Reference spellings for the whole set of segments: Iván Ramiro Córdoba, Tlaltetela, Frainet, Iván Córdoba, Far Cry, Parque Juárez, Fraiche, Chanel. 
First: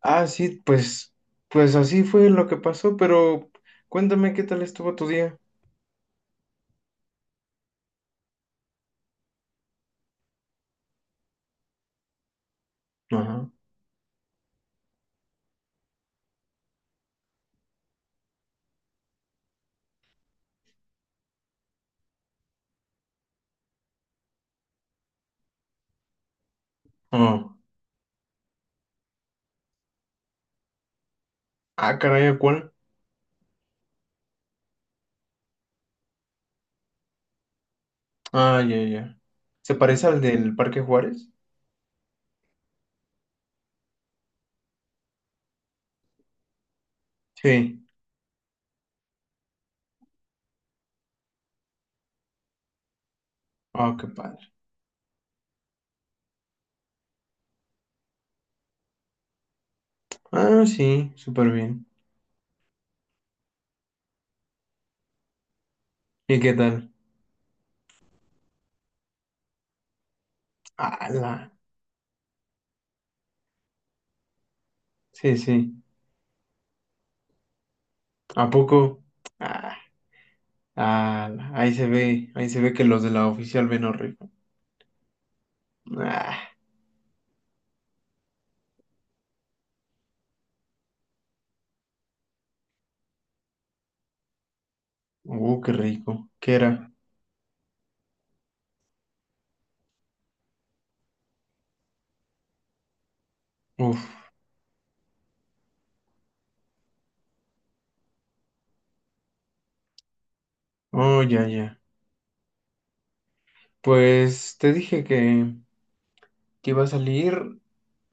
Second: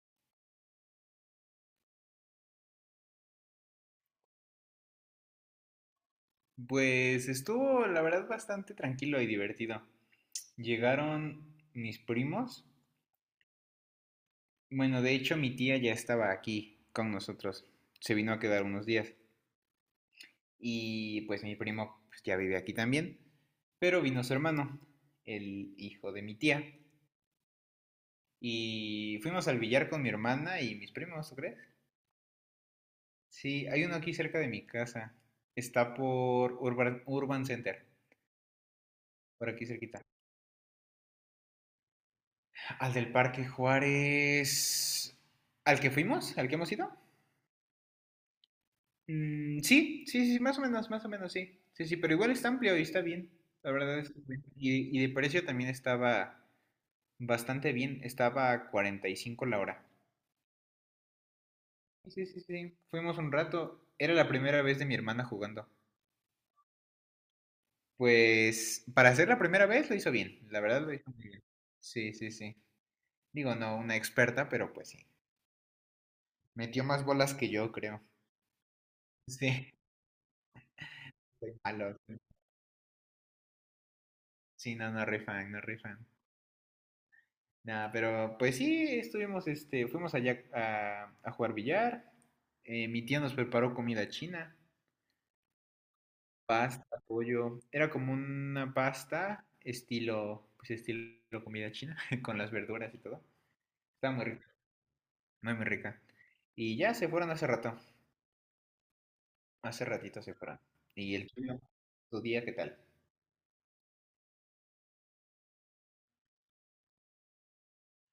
Ah, sí, pues, pues así fue lo que pasó, pero cuéntame qué tal estuvo tu día. Pues estuvo, la verdad, bastante tranquilo y divertido. Llegaron mis primos. Ajá. Bueno, de hecho, mi tía ya estaba aquí con nosotros. Se vino a quedar unos días. Y pues mi primo pues, ya vive aquí también. Pero vino su hermano, el hijo de mi tía. Oh. Y fuimos al billar con mi hermana y mis primos, ¿tú crees? Ah, caray, ¿a ¿cuál? Sí, hay uno aquí cerca de mi casa. Está por Urban Center, Ah, ya, ya. por aquí ¿Se cerquita. parece al del Parque Juárez? Al del Parque Juárez. ¿Al que fuimos? ¿Al que hemos ido? Sí. Mm, sí, sí, sí, más o menos, sí. Sí, sí, pero igual está amplio y está bien. La Ah, verdad qué es que bien. padre. Y de precio también estaba bastante bien. Estaba a 45 la hora. Ah, sí, súper bien. Sí, sí, sí. Fuimos un rato. Era la primera vez de mi hermana jugando. ¿Y qué tal? Pues para ser la primera vez lo hizo bien. La verdad lo hizo muy Ala. bien. Sí, sí, sí. Digo, no una experta, pero pues sí. Sí, sí. Metió más bolas que yo, creo. ¿A poco? Sí. Ah, ala. Soy malo. Ahí se ve que los de la oficial ven rico. Sí, no, no rifan, no rifan. Ah, Nada, pero pues sí, estuvimos, fuimos allá a jugar billar. Mi tía nos preparó comida china, qué rico. ¿Qué era? pasta, pollo. Era como una pasta estilo, pues estilo comida china, con las verduras y todo. Estaba Uf. muy rica, muy rica. Y ya se fueron hace rato, hace ratito se fueron. ¿Y Oh, el ya, tuyo? ya. ¿Tu día qué tal? Pues te dije que iba a salir.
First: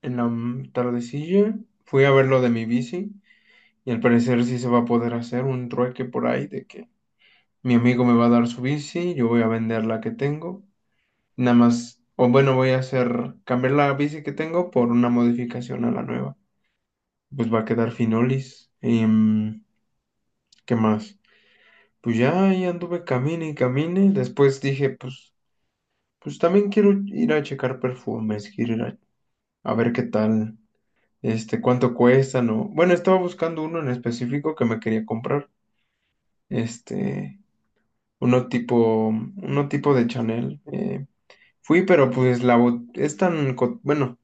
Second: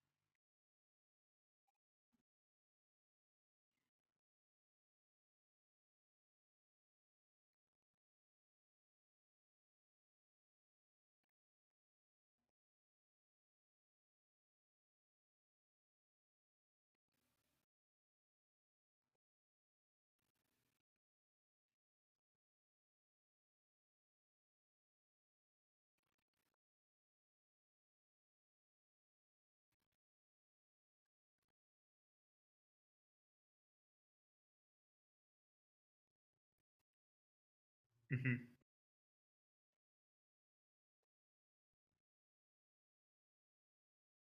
En la tardecilla fui a ver lo de mi bici y al parecer sí se va a poder hacer un trueque por ahí de que mi amigo me va a dar su bici, yo voy a vender la que tengo, nada más, o bueno, voy a hacer cambiar la bici que tengo por una modificación a la nueva. Pues va a quedar finolis. ¿Qué más? Pues ya ahí anduve camine y camine, después dije, pues, pues también quiero ir a checar perfumes, quiero ir a ver qué tal. Este, cuánto cuestan o... Bueno, estaba buscando uno en específico que me quería comprar, este, Ujú. Uno tipo de Chanel. Fui, pero pues la es tan, bueno,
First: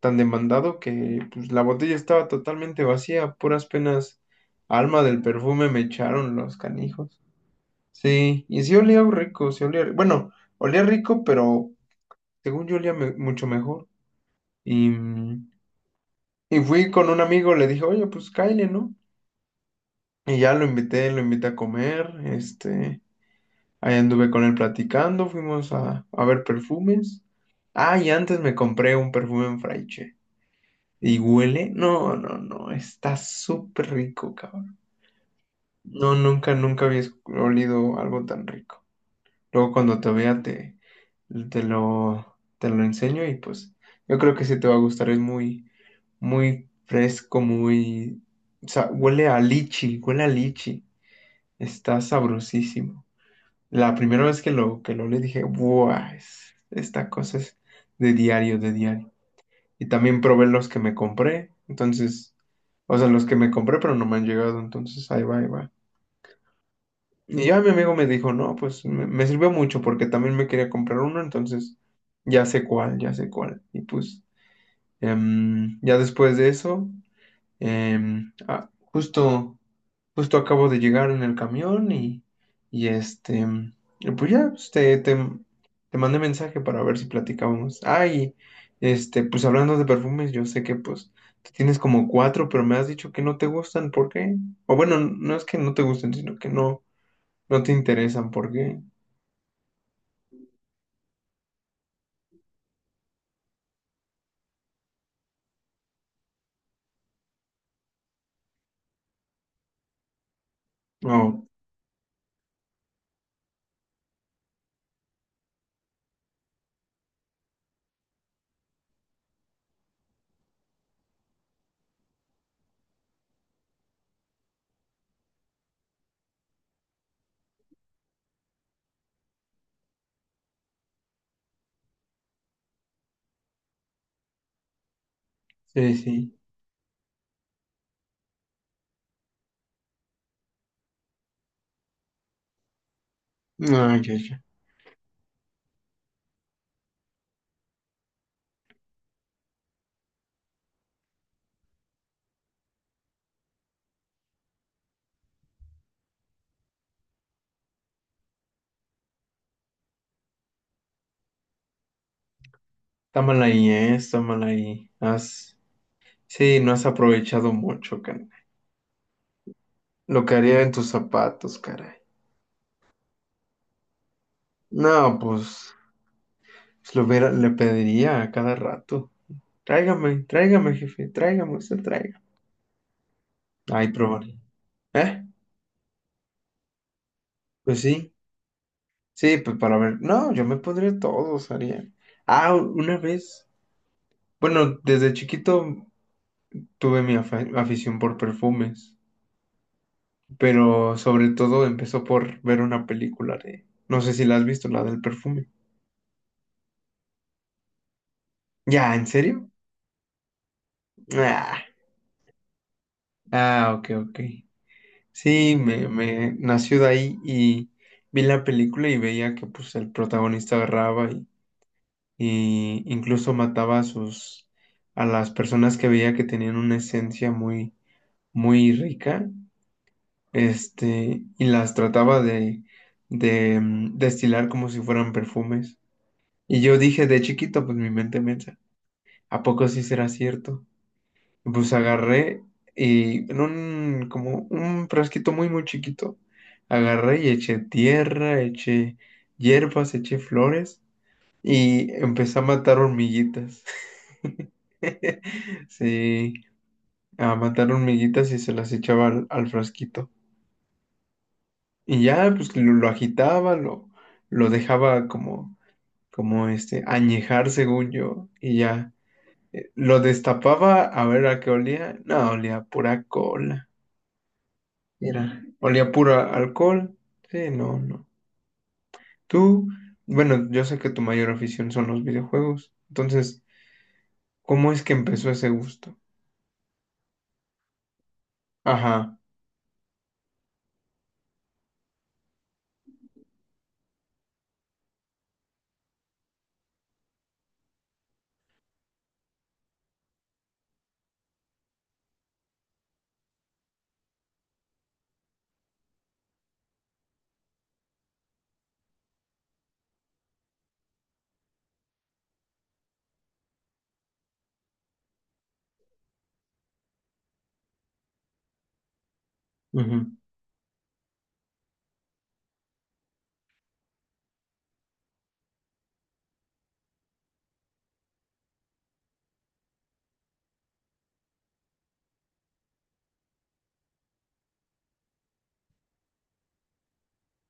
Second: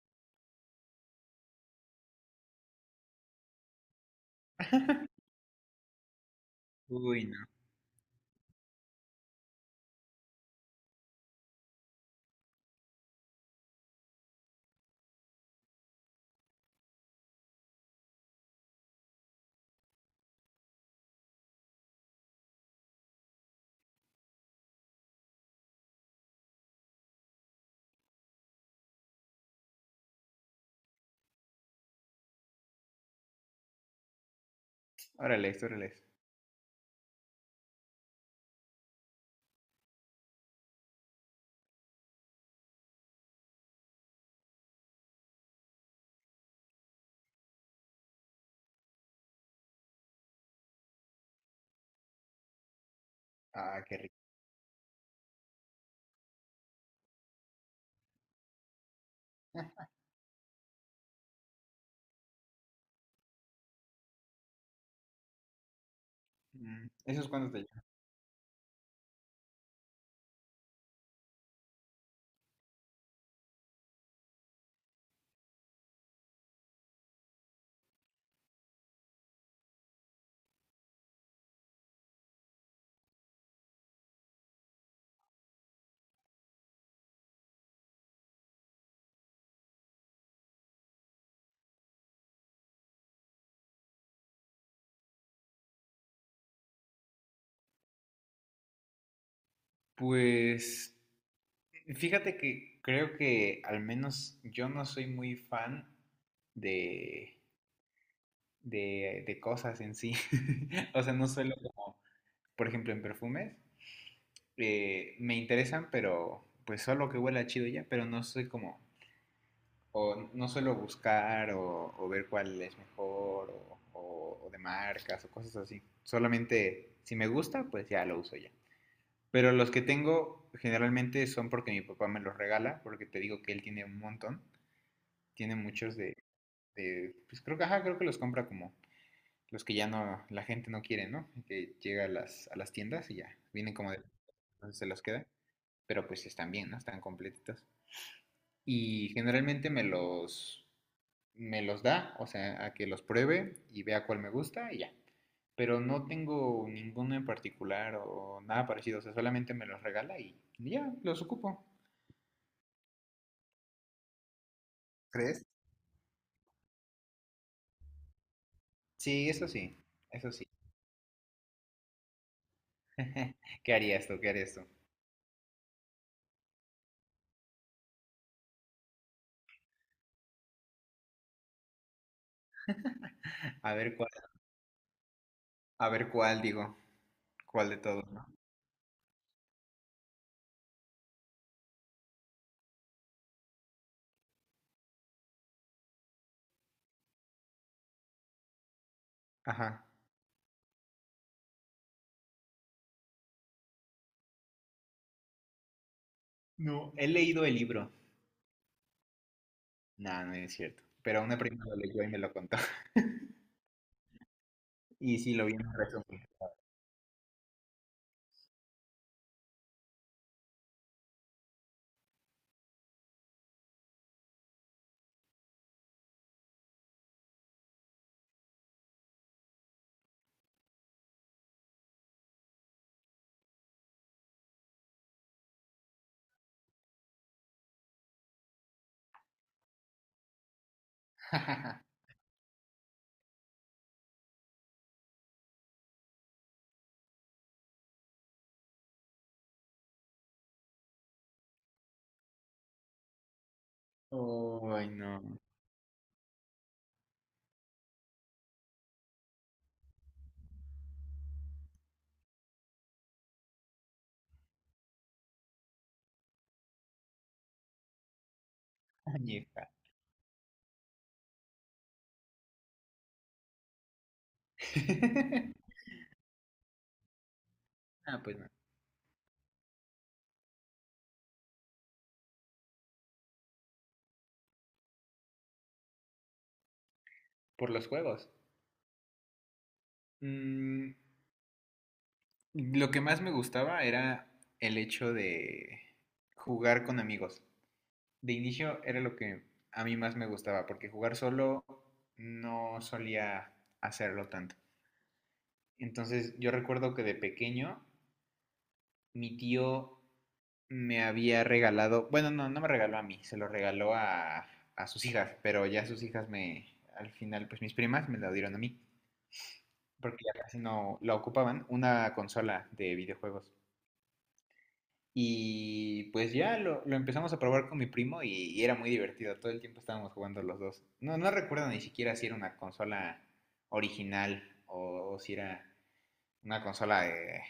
tan demandado que pues la botella estaba totalmente vacía, puras penas alma del perfume me echaron los canijos. Uy, no. Sí, y sí olía rico, sí olía, bueno, olía rico, pero según yo olía mucho mejor. Y y fui con un amigo, le dije, oye, pues cáile, ¿no? Y ya lo invité a comer, este, ahí anduve con él platicando, fuimos a ver perfumes. Ah, y antes me compré un perfume en Fraiche. ¿Y huele? No, no, no, está súper rico, cabrón. Órale, órale. No, nunca, nunca había olido algo tan rico. Luego cuando te vea te lo enseño y pues yo creo que sí te va a gustar, es muy, muy fresco, muy... O sea, huele a lichi, está sabrosísimo. Ah, La qué rico. primera vez que que lo leí dije, ¡buah! Esta cosa es de diario, de diario. Y Ah, también probé los que me compré, entonces, o sea, los que me compré, pero no me han llegado, entonces ahí va, ahí va. ¿Esos Y cuántos te ya mi llevan? amigo me dijo, no, pues me sirvió mucho porque también me quería comprar uno, entonces ya sé cuál, ya sé cuál. Y pues ya después de eso. Justo, justo acabo de llegar en el camión y este, y pues ya, pues, te mandé mensaje para ver si platicábamos. Ay, este, pues hablando de perfumes, yo sé que pues tú tienes como cuatro, pero me has dicho que no te gustan, ¿por qué? O bueno, no es que no te gusten, sino que no, no te interesan, ¿por qué? Pues fíjate que creo que al menos yo no soy muy fan de, de cosas en sí. O sea, no Oh, suelo como, por ejemplo, en perfumes. Me interesan, pero pues solo que huela chido ya, pero no soy como, o no suelo buscar o ver cuál es mejor o, o de marcas o cosas así. Solamente si me gusta, pues ya lo uso ya. Pero los que tengo generalmente son porque mi papá me los regala, porque te digo que él tiene un montón. Tiene muchos sí, de, sí. de, pues creo que, ajá, creo que los compra como los que ya no, la gente no quiere, ¿no? Que llega a a las tiendas y ya, vienen como Ay, de, ya, ya. entonces se los queda, pero pues están bien, ¿no? Están completitos. Y generalmente me los da, o sea, a que los pruebe y vea cuál me gusta y ya. Pero no tengo ninguno en particular o nada parecido, o sea, solamente me los regala y ya, los ocupo. Está mal ahí, ¿eh? Está mal ahí. ¿Crees? Has, sí, no has aprovechado mucho. Sí, eso sí, Lo eso que sí. haría en tus zapatos, caray. ¿Qué harías tú? ¿Qué harías tú? No, pues, pues lo le pediría a cada rato. Tráigame, tráigame, jefe, tráigame, usted traiga. A Ahí ver, probaría. ¿Eh? a ver cuál digo, cuál de Pues todos, sí, ¿no? sí, pues para ver. No, yo me pondría todos, haría. Ah, una vez. Bueno, desde chiquito tuve mi afición por perfumes, Ajá. pero sobre todo empezó por ver una película de... No sé si la has visto, la del perfume. No, he leído el libro. ¿Ya, en serio? No, no es cierto. Pero una Ah, prima lo leyó y me lo contó. ah, ok, ok. Y sí, lo vi Sí, en un resumen. me nació de ahí y vi la película y veía que pues el protagonista agarraba y incluso mataba a sus a las personas que veía que tenían una esencia muy muy rica, este, y las trataba de destilar como si fueran perfumes. Y yo dije de chiquito, pues mi mente piensa, ¿a poco sí será cierto? Pues agarré y en como un frasquito muy, muy chiquito, agarré y eché tierra, eché hierbas, eché flores y empecé a matar hormiguitas. Ay, no. Sí, a matar hormiguitas y se las echaba al frasquito. Y ya, pues lo agitaba, lo dejaba como, como este, añejar según yo. Y ya, Añeja. Lo destapaba a ver a qué olía. No, olía a pura cola. Mira, olía puro a alcohol. Sí, no, no. Ah, pues no. Tú, bueno, yo sé que tu mayor afición son los videojuegos. Entonces, ¿cómo es que empezó ese gusto? Por los juegos. Ajá. Mm, lo que más me gustaba era el hecho de jugar con amigos. De inicio era lo que a mí más me gustaba, porque jugar solo no solía hacerlo tanto. Entonces yo recuerdo que de pequeño mi tío me había regalado, bueno, no, no me regaló a mí, se lo regaló a sus hijas, pero ya sus hijas me, al final, pues mis primas me la dieron a mí, Ujú. porque ya casi no la ocupaban, una consola de videojuegos. Y pues ya lo empezamos a probar con mi primo y era muy divertido, todo el tiempo estábamos jugando los dos. No, no recuerdo ni siquiera si era una consola original o si era una consola de,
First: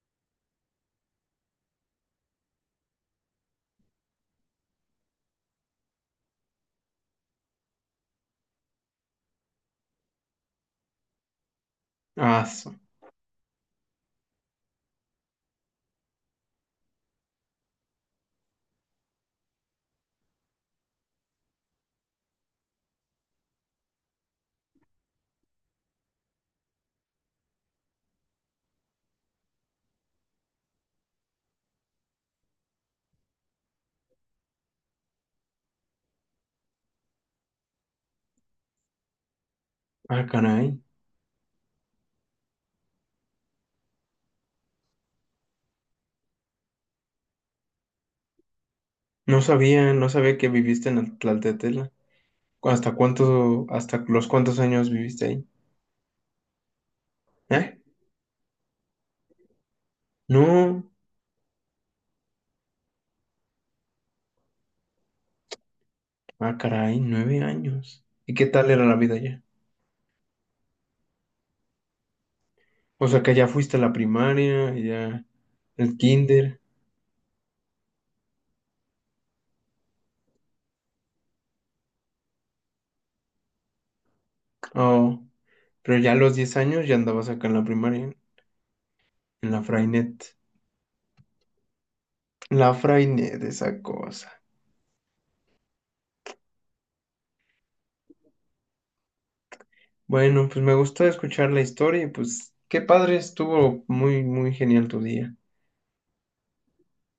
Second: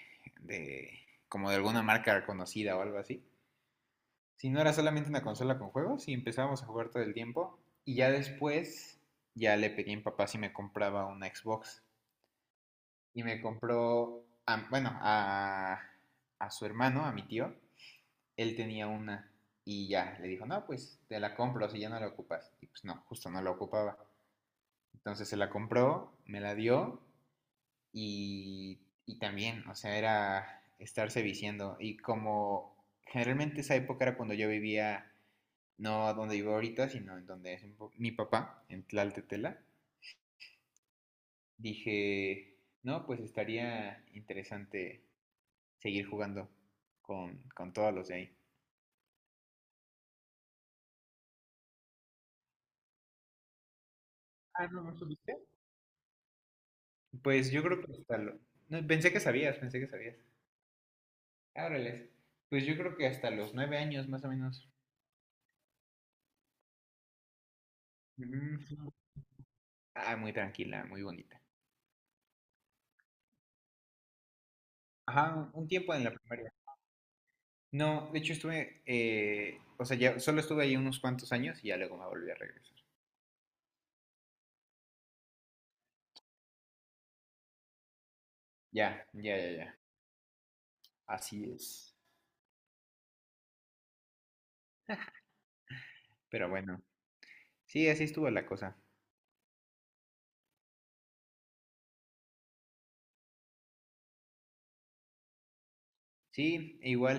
de como de alguna marca reconocida o algo así. Si no era solamente una consola con juegos y empezábamos a jugar todo el tiempo. Y ya después, ya le pedí a mi papá si me compraba una Xbox. Ah, Y me compró, bueno, a su hermano, a mi tío. Él tenía una. Y ya, le dijo, no, pues te la compro si ya no la ocupas. Y pues no, justo no la ocupaba. Entonces se la compró, me la dio y, y también, o sea, era estarse viciando. Y como generalmente esa época era cuando yo vivía no donde vivo ahorita, sino en donde es mi papá, en Tlaltetela, ah, caray. dije, no, pues estaría interesante seguir jugando con todos los de ahí. No sabía, no sabía que viviste en Tlaltetela. ¿Hasta cuánto, hasta los cuántos Ah, ¿no años me viviste subiste? ahí? Pues yo ¿Eh? creo que hasta lo... No, pensé que sabías, pensé que sabías. No. Ábreles. Pues yo creo que hasta los 9 años más o menos. Ah, caray, 9 años. ¿Y qué tal era Mm, la vida allá? ah, muy tranquila, muy bonita. O sea, que ya fuiste a la primaria, ya Ajá, un tiempo el en la primaria. kinder. No, de hecho estuve, o sea, ya solo estuve ahí unos cuantos años y ya luego me volví a regresar. Oh. Pero ya a los 10 años ya andabas acá en la primaria, Ya, ya, en ya, la ya. Frainet. Así es. La Frainet, esa cosa. Pero bueno, sí, así estuvo la cosa. Bueno, pues me gustó escuchar la historia y pues qué padre, estuvo muy, muy genial tu día. Sí, e igual,